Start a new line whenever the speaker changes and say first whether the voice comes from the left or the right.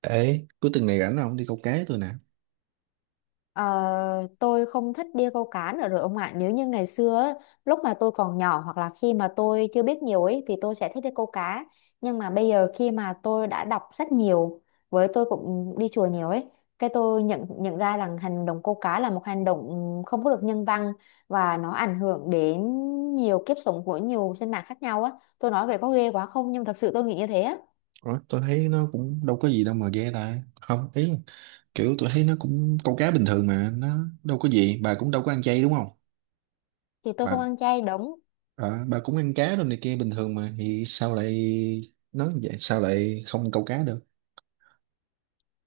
right: Ê, cuối tuần này rảnh không, đi câu cá tôi nè.
left: Ờ, tôi không thích đi câu cá nữa rồi ông ạ. Nếu như ngày xưa á, lúc mà tôi còn nhỏ hoặc là khi mà tôi chưa biết nhiều ấy thì tôi sẽ thích đi câu cá. Nhưng mà bây giờ khi mà tôi đã đọc sách nhiều với tôi cũng đi chùa nhiều ấy, cái tôi nhận nhận ra rằng hành động câu cá là một hành động không có được nhân văn và nó ảnh hưởng đến nhiều kiếp sống của nhiều sinh mạng khác nhau á. Tôi nói về có ghê quá không nhưng thật sự tôi nghĩ như thế á.
right: Ủa, tôi thấy nó cũng đâu có gì đâu mà ghê ta. Không, ý là kiểu tôi thấy nó cũng câu cá bình thường mà, nó đâu có gì. Bà cũng đâu có ăn chay đúng không?
left: Thì tôi không
right: Bà
left: ăn chay đúng.
right: ờ, bà cũng ăn cá rồi này kia bình thường mà, thì sao lại nói vậy, sao lại không câu cá được?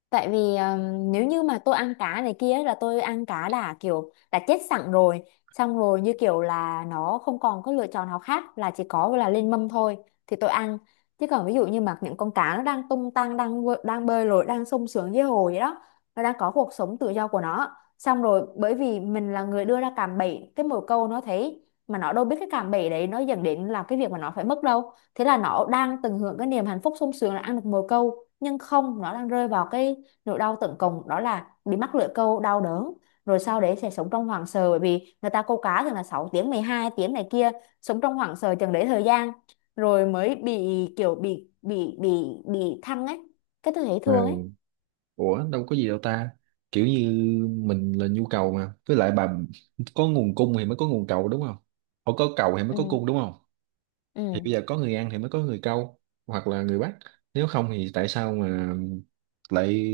left: Tại vì nếu như mà tôi ăn cá này kia ấy, là tôi ăn cá đã kiểu đã chết sẵn rồi, xong rồi như kiểu là nó không còn có lựa chọn nào khác là chỉ có là lên mâm thôi thì tôi ăn. Chứ còn ví dụ như mà những con cá nó đang tung tăng đang bơi lội đang sung sướng dưới hồ vậy đó, nó đang có cuộc sống tự do của nó, xong rồi bởi vì mình là người đưa ra cạm bẫy cái mồi câu nó thấy mà nó đâu biết cái cạm bẫy đấy nó dẫn đến là cái việc mà nó phải mất đâu, thế là nó đang tận hưởng cái niềm hạnh phúc sung sướng là ăn được mồi câu nhưng không, nó đang rơi vào cái nỗi đau tận cùng đó là bị mắc lưỡi câu đau đớn, rồi sau đấy sẽ sống trong hoảng sợ bởi vì người ta câu cá thường là 6 tiếng 12 tiếng này kia, sống trong hoảng sợ chừng đấy thời gian rồi mới bị, kiểu bị thăng ấy, cái tôi thấy thương ấy.
right: Ừ. Ủa, đâu có gì đâu ta. Kiểu như mình là nhu cầu mà. Với lại bà có nguồn cung thì mới có nguồn cầu đúng không? Ủa, có cầu thì mới
left: Ừ.
right: có cung đúng không? Thì
left: Ừ.
right: bây giờ có người An thì mới có người câu, hoặc là người bắt. Nếu không thì tại sao mà lại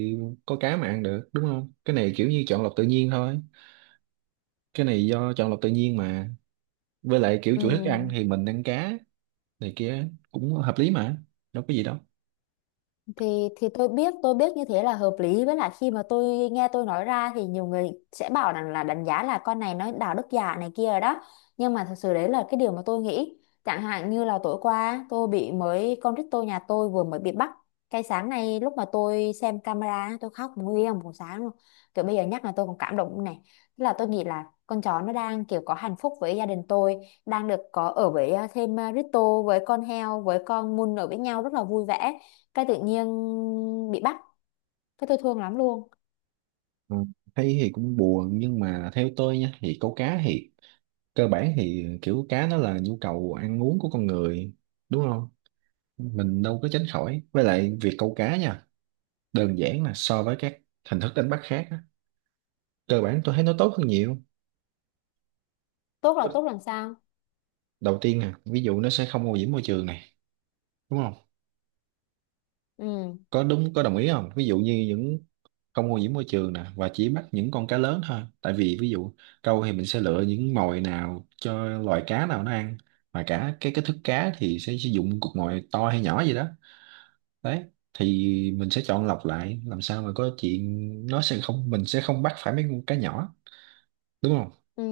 right: có cá mà ăn được, đúng không? Cái này kiểu như chọn lọc tự nhiên thôi, cái này do chọn lọc tự nhiên mà. Với lại kiểu chủ thức ăn
left: Ừ.
right: thì mình ăn cá này kia cũng hợp lý mà, đâu có gì đâu.
left: Thì tôi biết như thế là hợp lý, với lại khi mà tôi nghe tôi nói ra thì nhiều người sẽ bảo rằng là đánh giá là con này nó đạo đức giả này kia rồi đó, nhưng mà thật sự đấy là cái điều mà tôi nghĩ. Chẳng hạn như là tối qua tôi bị mới con rít tôi nhà tôi vừa mới bị bắt, cái sáng nay lúc mà tôi xem camera tôi khóc nguyên một sáng luôn, kiểu bây giờ nhắc là tôi còn cảm động này. Tức là tôi nghĩ là con chó nó đang kiểu có hạnh phúc với gia đình tôi, đang được có ở với thêm Rito với con heo với con Mun ở với nhau rất là vui vẻ, cái tự nhiên bị bắt, cái tôi thương lắm luôn.
right: Ừ. Thấy thì cũng buồn, nhưng mà theo tôi nha, thì câu cá thì cơ bản thì kiểu cá nó là nhu cầu ăn uống của con người, đúng không? Mình đâu có tránh khỏi. Với lại việc câu cá nha, đơn giản là so với các hình thức đánh bắt khác á, cơ bản tôi thấy nó tốt hơn nhiều.
left: Tốt là tốt làm sao?
right: Đầu tiên nè, ví dụ nó sẽ không ô nhiễm môi trường này, đúng không?
left: Ừ.
right: Có đúng, có đồng ý không? Ví dụ như những, không ô nhiễm môi trường nè, và chỉ bắt những con cá lớn thôi. Tại vì ví dụ câu thì mình sẽ lựa những mồi nào cho loài cá nào nó ăn, mà cả cái thức cá thì sẽ sử dụng cục mồi to hay nhỏ gì đó. Đấy, thì mình sẽ chọn lọc lại làm sao mà có chuyện nó sẽ không, mình sẽ không bắt phải mấy con cá nhỏ, đúng không?
left: Ừ.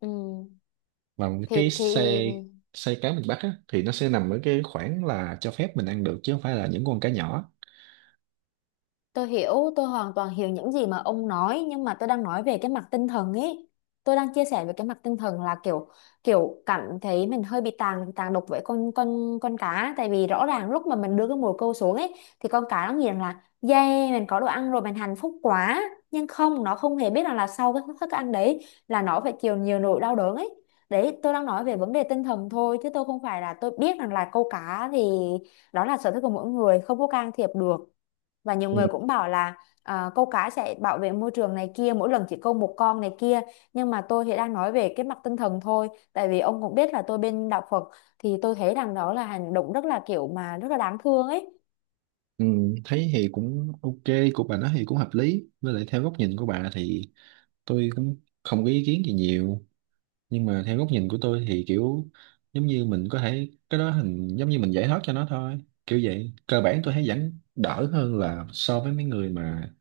left: Ừ.
right: Mà cái
left: Thì
right: xe, xe cá miền Bắc á, thì nó sẽ nằm ở cái khoảng là cho phép mình ăn được, chứ không phải là những con cá nhỏ.
left: Tôi hiểu, tôi hoàn toàn hiểu những gì mà ông nói nhưng mà tôi đang nói về cái mặt tinh thần ấy. Tôi đang chia sẻ về cái mặt tinh thần là kiểu kiểu cảm thấy mình hơi bị tàn tàn độc với con cá, tại vì rõ ràng lúc mà mình đưa cái mồi câu xuống ấy thì con cá nó nghiền là yeah mình có đồ ăn rồi mình hạnh phúc quá, nhưng không, nó không hề biết rằng là sau cái thức ăn đấy là nó phải chịu nhiều nỗi đau đớn ấy. Đấy, tôi đang nói về vấn đề tinh thần thôi chứ tôi không phải là tôi biết rằng là câu cá thì đó là sở thích của mỗi người không có can thiệp được, và nhiều
right: Ừ.
left: người cũng bảo là câu cá sẽ bảo vệ môi trường này kia mỗi lần chỉ câu một con này kia, nhưng mà tôi thì đang nói về cái mặt tinh thần thôi tại vì ông cũng biết là tôi bên đạo Phật, thì tôi thấy rằng đó là hành động rất là kiểu mà rất là đáng thương ấy.
right: Ừ, thấy thì cũng ok. Của bà nói thì cũng hợp lý, với lại theo góc nhìn của bà thì tôi cũng không có ý kiến gì nhiều. Nhưng mà theo góc nhìn của tôi thì kiểu giống như mình có thể cái đó hình, giống như mình giải thoát cho nó thôi, kiểu vậy. Cơ bản tôi thấy vẫn đỡ hơn là so với mấy người mà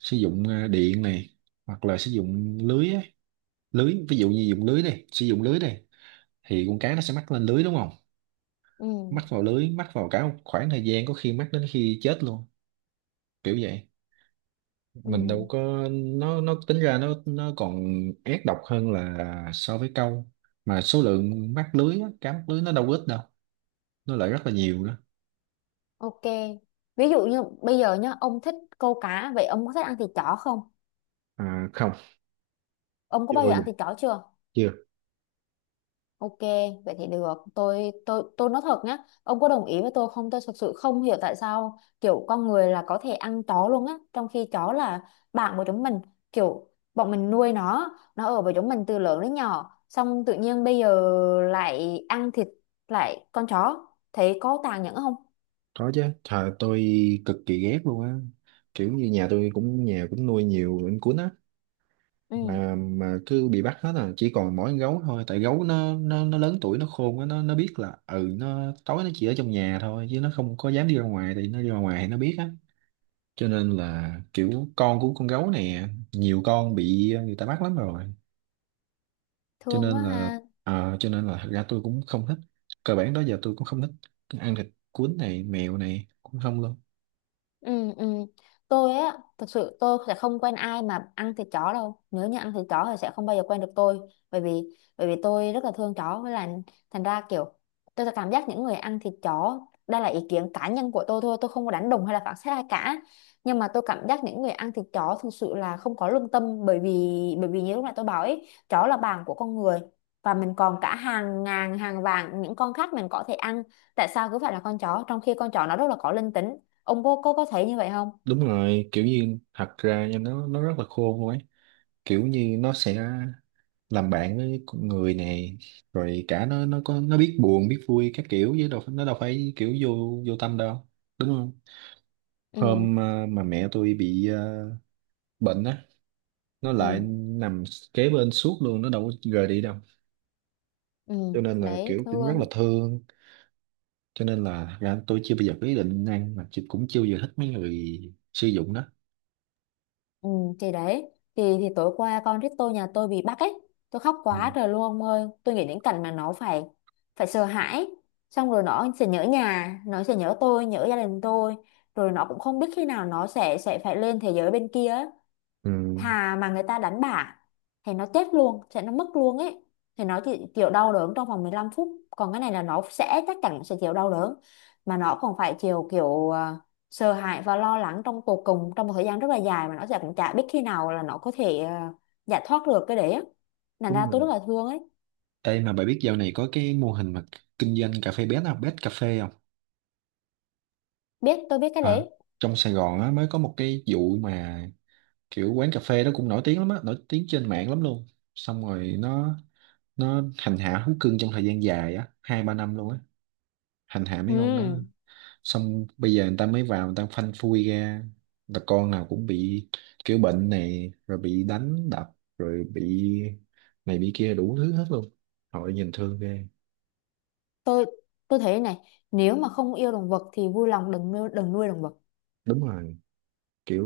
right: sử dụng điện này, hoặc là sử dụng lưới á. Lưới, ví dụ như dùng lưới đi, sử dụng lưới đi, thì con cá nó sẽ mắc lên lưới đúng không? Mắc
left: Ừ.
right: vào lưới, mắc vào cả một khoảng thời gian, có khi mắc đến khi chết luôn, kiểu vậy.
left: Ừ.
right: Mình đâu có, nó tính ra nó còn ác độc hơn là so với câu. Mà số lượng mắc lưới á, cá mắc lưới nó đâu có ít đâu, nó lại rất là nhiều nữa.
left: Ok, ví dụ như bây giờ nhá ông thích câu cá, vậy ông có thích ăn thịt chó không?
right: À không.
left: Ông có
right: Chưa
left: bao
right: bao
left: giờ
right: giờ.
left: ăn thịt chó chưa?
right: Chưa.
left: Ok, vậy thì được. Tôi nói thật nhá, ông có đồng ý với tôi không? Tôi thực sự không hiểu tại sao kiểu con người là có thể ăn chó luôn á, trong khi chó là bạn của chúng mình, kiểu bọn mình nuôi nó ở với chúng mình từ lớn đến nhỏ, xong tự nhiên bây giờ lại ăn thịt, lại con chó, thấy có tàn nhẫn không?
right: Có chứ trời, tôi cực kỳ ghét luôn á. Kiểu như nhà tôi cũng, nhà cũng nuôi nhiều anh cuốn á,
left: Ừ,
right: mà cứ bị bắt hết à, chỉ còn mỗi con gấu thôi. Tại gấu nó lớn tuổi, nó khôn quá, nó biết là ừ, nó tối nó chỉ ở trong nhà thôi chứ nó không có dám đi ra ngoài, thì nó đi ra ngoài thì nó biết á. Cho nên là kiểu con của con gấu này, nhiều con bị người ta bắt lắm rồi. Cho
left: thương quá
right: nên là
left: ha.
right: cho nên là thật ra tôi cũng không thích, cơ bản đó giờ tôi cũng không thích ăn thịt cuốn này, mèo này cũng không luôn.
left: Ừ, ừ. Tôi á, thật sự tôi sẽ không quen ai mà ăn thịt chó đâu. Nếu như ăn thịt chó thì sẽ không bao giờ quen được tôi. Bởi vì bởi vì tôi rất là thương chó, với là thành ra kiểu tôi sẽ cảm giác những người ăn thịt chó, đây là ý kiến cá nhân của tôi thôi, tôi không có đánh đồng hay là phán xét ai cả. Nhưng mà tôi cảm giác những người ăn thịt chó thực sự là không có lương tâm, bởi vì như lúc nãy tôi bảo ấy, chó là bạn của con người và mình còn cả hàng ngàn hàng vạn những con khác mình có thể ăn, tại sao cứ phải là con chó trong khi con chó nó rất là có linh tính? Ông có thấy như vậy không?
right: Đúng rồi, kiểu như thật ra nha, nó rất là khôn luôn ấy. Kiểu như nó sẽ làm bạn với con người này, rồi cả nó biết buồn biết vui các kiểu, chứ đâu nó đâu phải kiểu vô vô tâm đâu, đúng không?
left: Ừ.
right: Hôm mà mẹ tôi bị bệnh á, nó lại
left: Ừ.
right: nằm kế bên suốt luôn, nó đâu có rời đi đâu.
left: Ừ.
right: Cho nên là
left: Đấy,
right: kiểu cũng rất
left: thương.
right: là thương. Cho nên là thật ra tôi chưa bao giờ có ý định ăn, mà chị cũng chưa bao giờ thích mấy người sử dụng đó.
left: Ừ. Thì đấy, thì tối qua con rít tôi nhà tôi bị bắt ấy, tôi khóc
right: Ừ.
left: quá trời luôn ông ơi, tôi nghĩ đến cảnh mà nó phải phải sợ hãi, xong rồi nó sẽ nhớ nhà, nó sẽ nhớ tôi, nhớ gia đình tôi, rồi nó cũng không biết khi nào nó sẽ phải lên thế giới bên kia.
right: Ừ.
left: Thà mà người ta đánh bả thì nó chết luôn, sẽ nó mất luôn ấy, thì nó chỉ chịu đau đớn trong vòng 15 phút, còn cái này là nó sẽ chắc chắn sẽ chịu đau đớn, mà nó còn phải chịu kiểu sợ hãi và lo lắng trong tột cùng trong một thời gian rất là dài mà nó sẽ cũng chả biết khi nào là nó có thể giải thoát được cái đấy á, thành
right: Đúng
left: ra tôi rất
right: rồi.
left: là thương ấy.
right: Ê mà bà biết dạo này có cái mô hình mà kinh doanh cà phê bé nào, bét cà phê không?
left: Biết, tôi biết cái
right: À,
left: đấy.
right: trong Sài Gòn á, mới có một cái vụ mà kiểu quán cà phê đó cũng nổi tiếng lắm á, nổi tiếng trên mạng lắm luôn. Xong rồi nó hành hạ thú cưng trong thời gian dài á, hai ba năm luôn á, hành hạ mấy con đó.
left: Ừ.
right: Xong bây giờ người ta mới vào, người ta phanh phui ra là con nào cũng bị kiểu bệnh này, rồi bị đánh đập, rồi bị này bị kia đủ thứ hết luôn. Họ nhìn thương ghê.
left: tôi tôi thấy này, nếu mà không yêu động vật thì vui lòng đừng nuôi, đừng nuôi động vật.
right: Đúng rồi, kiểu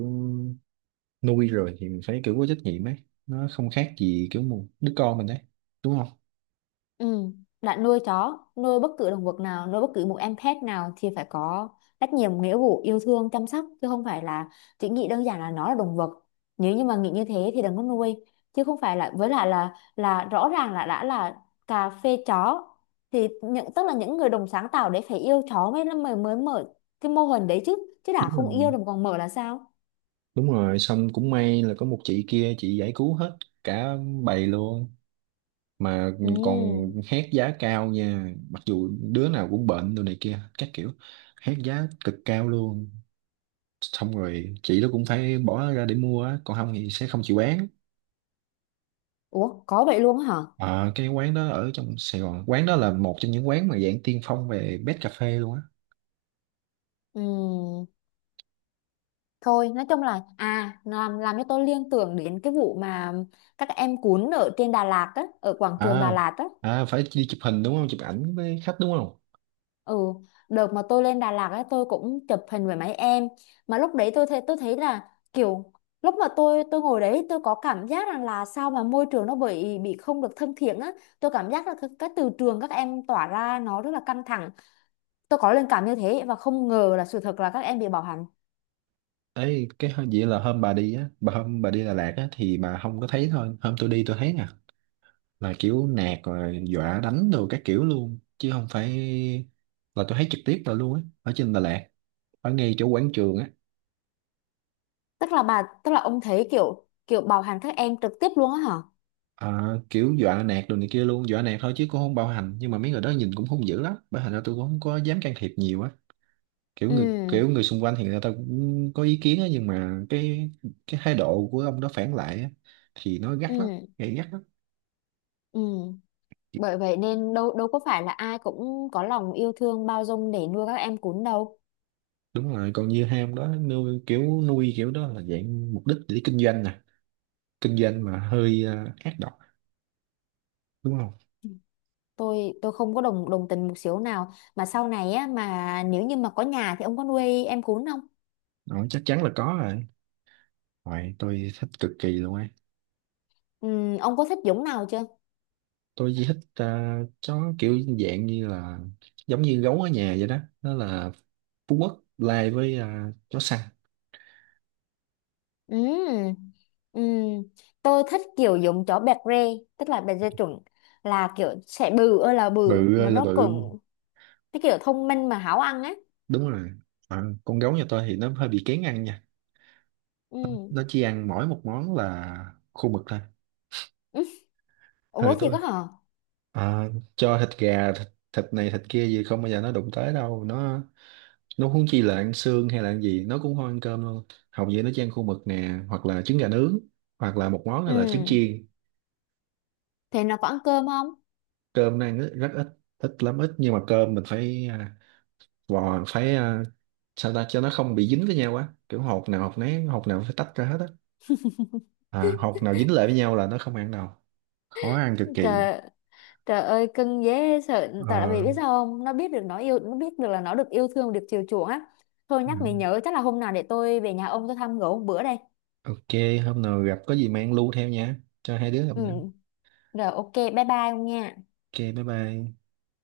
right: nuôi rồi thì mình phải kiểu có trách nhiệm ấy, nó không khác gì kiểu một đứa con mình đấy, đúng không?
left: Ừ. Bạn nuôi chó, nuôi bất cứ động vật nào, nuôi bất cứ một em pet nào thì phải có trách nhiệm, nghĩa vụ, yêu thương, chăm sóc chứ không phải là chỉ nghĩ đơn giản là nó là động vật. Nếu như mà nghĩ như thế thì đừng có nuôi, chứ không phải là, với lại là rõ ràng là đã là cà phê chó thì những tức là những người đồng sáng tạo đấy phải yêu chó mới mới mới mở cái mô hình đấy chứ, chứ đã
right: Đúng
left: không
right: rồi.
left: yêu đồng còn mở là sao?
right: Đúng rồi, xong cũng may là có một chị kia, chị giải cứu hết cả bầy luôn. Mà còn
left: Ừ.
right: hét giá cao nha, mặc dù đứa nào cũng bệnh đồ này kia các kiểu, hét giá cực cao luôn. Xong rồi chị đó cũng phải bỏ ra để mua á, còn không thì sẽ không chịu bán.
left: Ủa có vậy luôn á hả?
right: Ờ, cái quán đó ở trong Sài Gòn, quán đó là một trong những quán mà dạng tiên phong về bed cà phê luôn á.
left: Ừ. Thôi nói chung là à, làm cho tôi liên tưởng đến cái vụ mà các em cuốn ở trên Đà Lạt á ở quảng trường Đà
right: À.
left: Lạt á.
right: À, phải đi chụp hình đúng không, chụp ảnh với khách đúng không?
left: Ừ. Đợt mà tôi lên Đà Lạt á tôi cũng chụp hình với mấy em, mà lúc đấy tôi thấy là kiểu lúc mà tôi ngồi đấy tôi có cảm giác rằng là sao mà môi trường nó bị không được thân thiện á. Tôi cảm giác là cái từ trường các em tỏa ra nó rất là căng thẳng, tôi có linh cảm như thế và không ngờ là sự thật là các em bị bạo hành.
right: Ấy cái hôm- vậy là hôm bà đi á, bà hôm bà đi Đà Lạt á thì bà không có thấy. Thôi hôm tôi đi tôi thấy nè, là kiểu nạt rồi dọa đánh đồ các kiểu luôn, chứ không phải, là tôi thấy trực tiếp là luôn á, ở trên Đà Lạt, ở ngay chỗ quảng trường á.
left: Tức là ông thấy kiểu kiểu bạo hành các em trực tiếp luôn á hả?
right: À, kiểu dọa nạt đồ này kia luôn, dọa nạt thôi chứ cũng không bạo hành, nhưng mà mấy người đó nhìn cũng hung dữ lắm, bởi thành ra tôi cũng không có dám can thiệp nhiều á. kiểu người
left: Ừ.
right: kiểu người xung quanh thì người ta cũng có ý kiến á, nhưng mà cái thái độ của ông đó phản lại á, thì nó gắt lắm,
left: Ừ.
right: gay gắt lắm.
left: Ừ. Bởi vậy nên đâu đâu có phải là ai cũng có lòng yêu thương bao dung để nuôi các em cún đâu.
right: Đúng rồi, còn như hai ông đó nuôi, kiểu nuôi kiểu đó là dạng mục đích để kinh doanh nè, kinh doanh mà hơi ác độc, đúng không?
left: Tôi không có đồng đồng tình một xíu nào, mà sau này á mà nếu như mà có nhà thì ông có nuôi em cún không?
right: Đó, chắc chắn là có rồi. Rồi, tôi thích cực kỳ luôn ấy.
left: Ừ, ông có thích giống nào chưa?
right: Tôi chỉ thích chó kiểu dạng như là giống như gấu ở nhà vậy đó, nó là Phú Quốc lai với chó săn.
left: Ừ. Ừ. Tôi thích kiểu giống chó bẹt rê tức là bẹt rê chuẩn, là kiểu sẽ bự ơi là bự
right: Bự
left: mà
right: ơi là
left: nó
right: bự.
left: cũng cái kiểu thông minh mà háo ăn á.
right: Đúng rồi. À, con gấu nhà tôi thì nó hơi bị kén ăn nha.
left: Ừ.
right: Nó chỉ ăn mỗi một món là khô mực thôi. Hơi
left: Ủa thì
right: tôi,
left: có hả?
right: à, cho thịt gà thịt, thịt này thịt kia gì không bao giờ nó đụng tới đâu. Nó, huống chi là ăn xương hay là ăn gì, nó cũng không ăn cơm luôn. Hầu như nó chỉ ăn khô mực nè, hoặc là trứng gà nướng, hoặc là một món là trứng
left: Ừ.
right: chiên.
left: Thế nó có ăn cơm không?
right: Cơm nó ăn rất, rất ít, ít lắm, ít. Nhưng mà cơm mình phải vò, phải sao ta, cho nó không bị dính với nhau quá, kiểu hột nào hột nấy, hột nào phải tách ra hết á. À, học nào dính lại với nhau là nó không ăn đâu, khó ăn cực kỳ.
left: Trời, trời ơi cưng dễ sợ, tại vì
right: Ờ,
left: biết sao không, nó biết được nó yêu, nó biết được là nó được yêu thương được chiều chuộng á. Thôi
right: ừ.
left: nhắc mày nhớ chắc là hôm nào để tôi về nhà ông tôi thăm gỡ một bữa đây.
right: Ok, hôm nào gặp có gì mang lu theo nha, cho hai đứa gặp
left: Ừ.
right: nhau.
left: Rồi, ok, bye bye ông nha.
right: Ok, bye bye.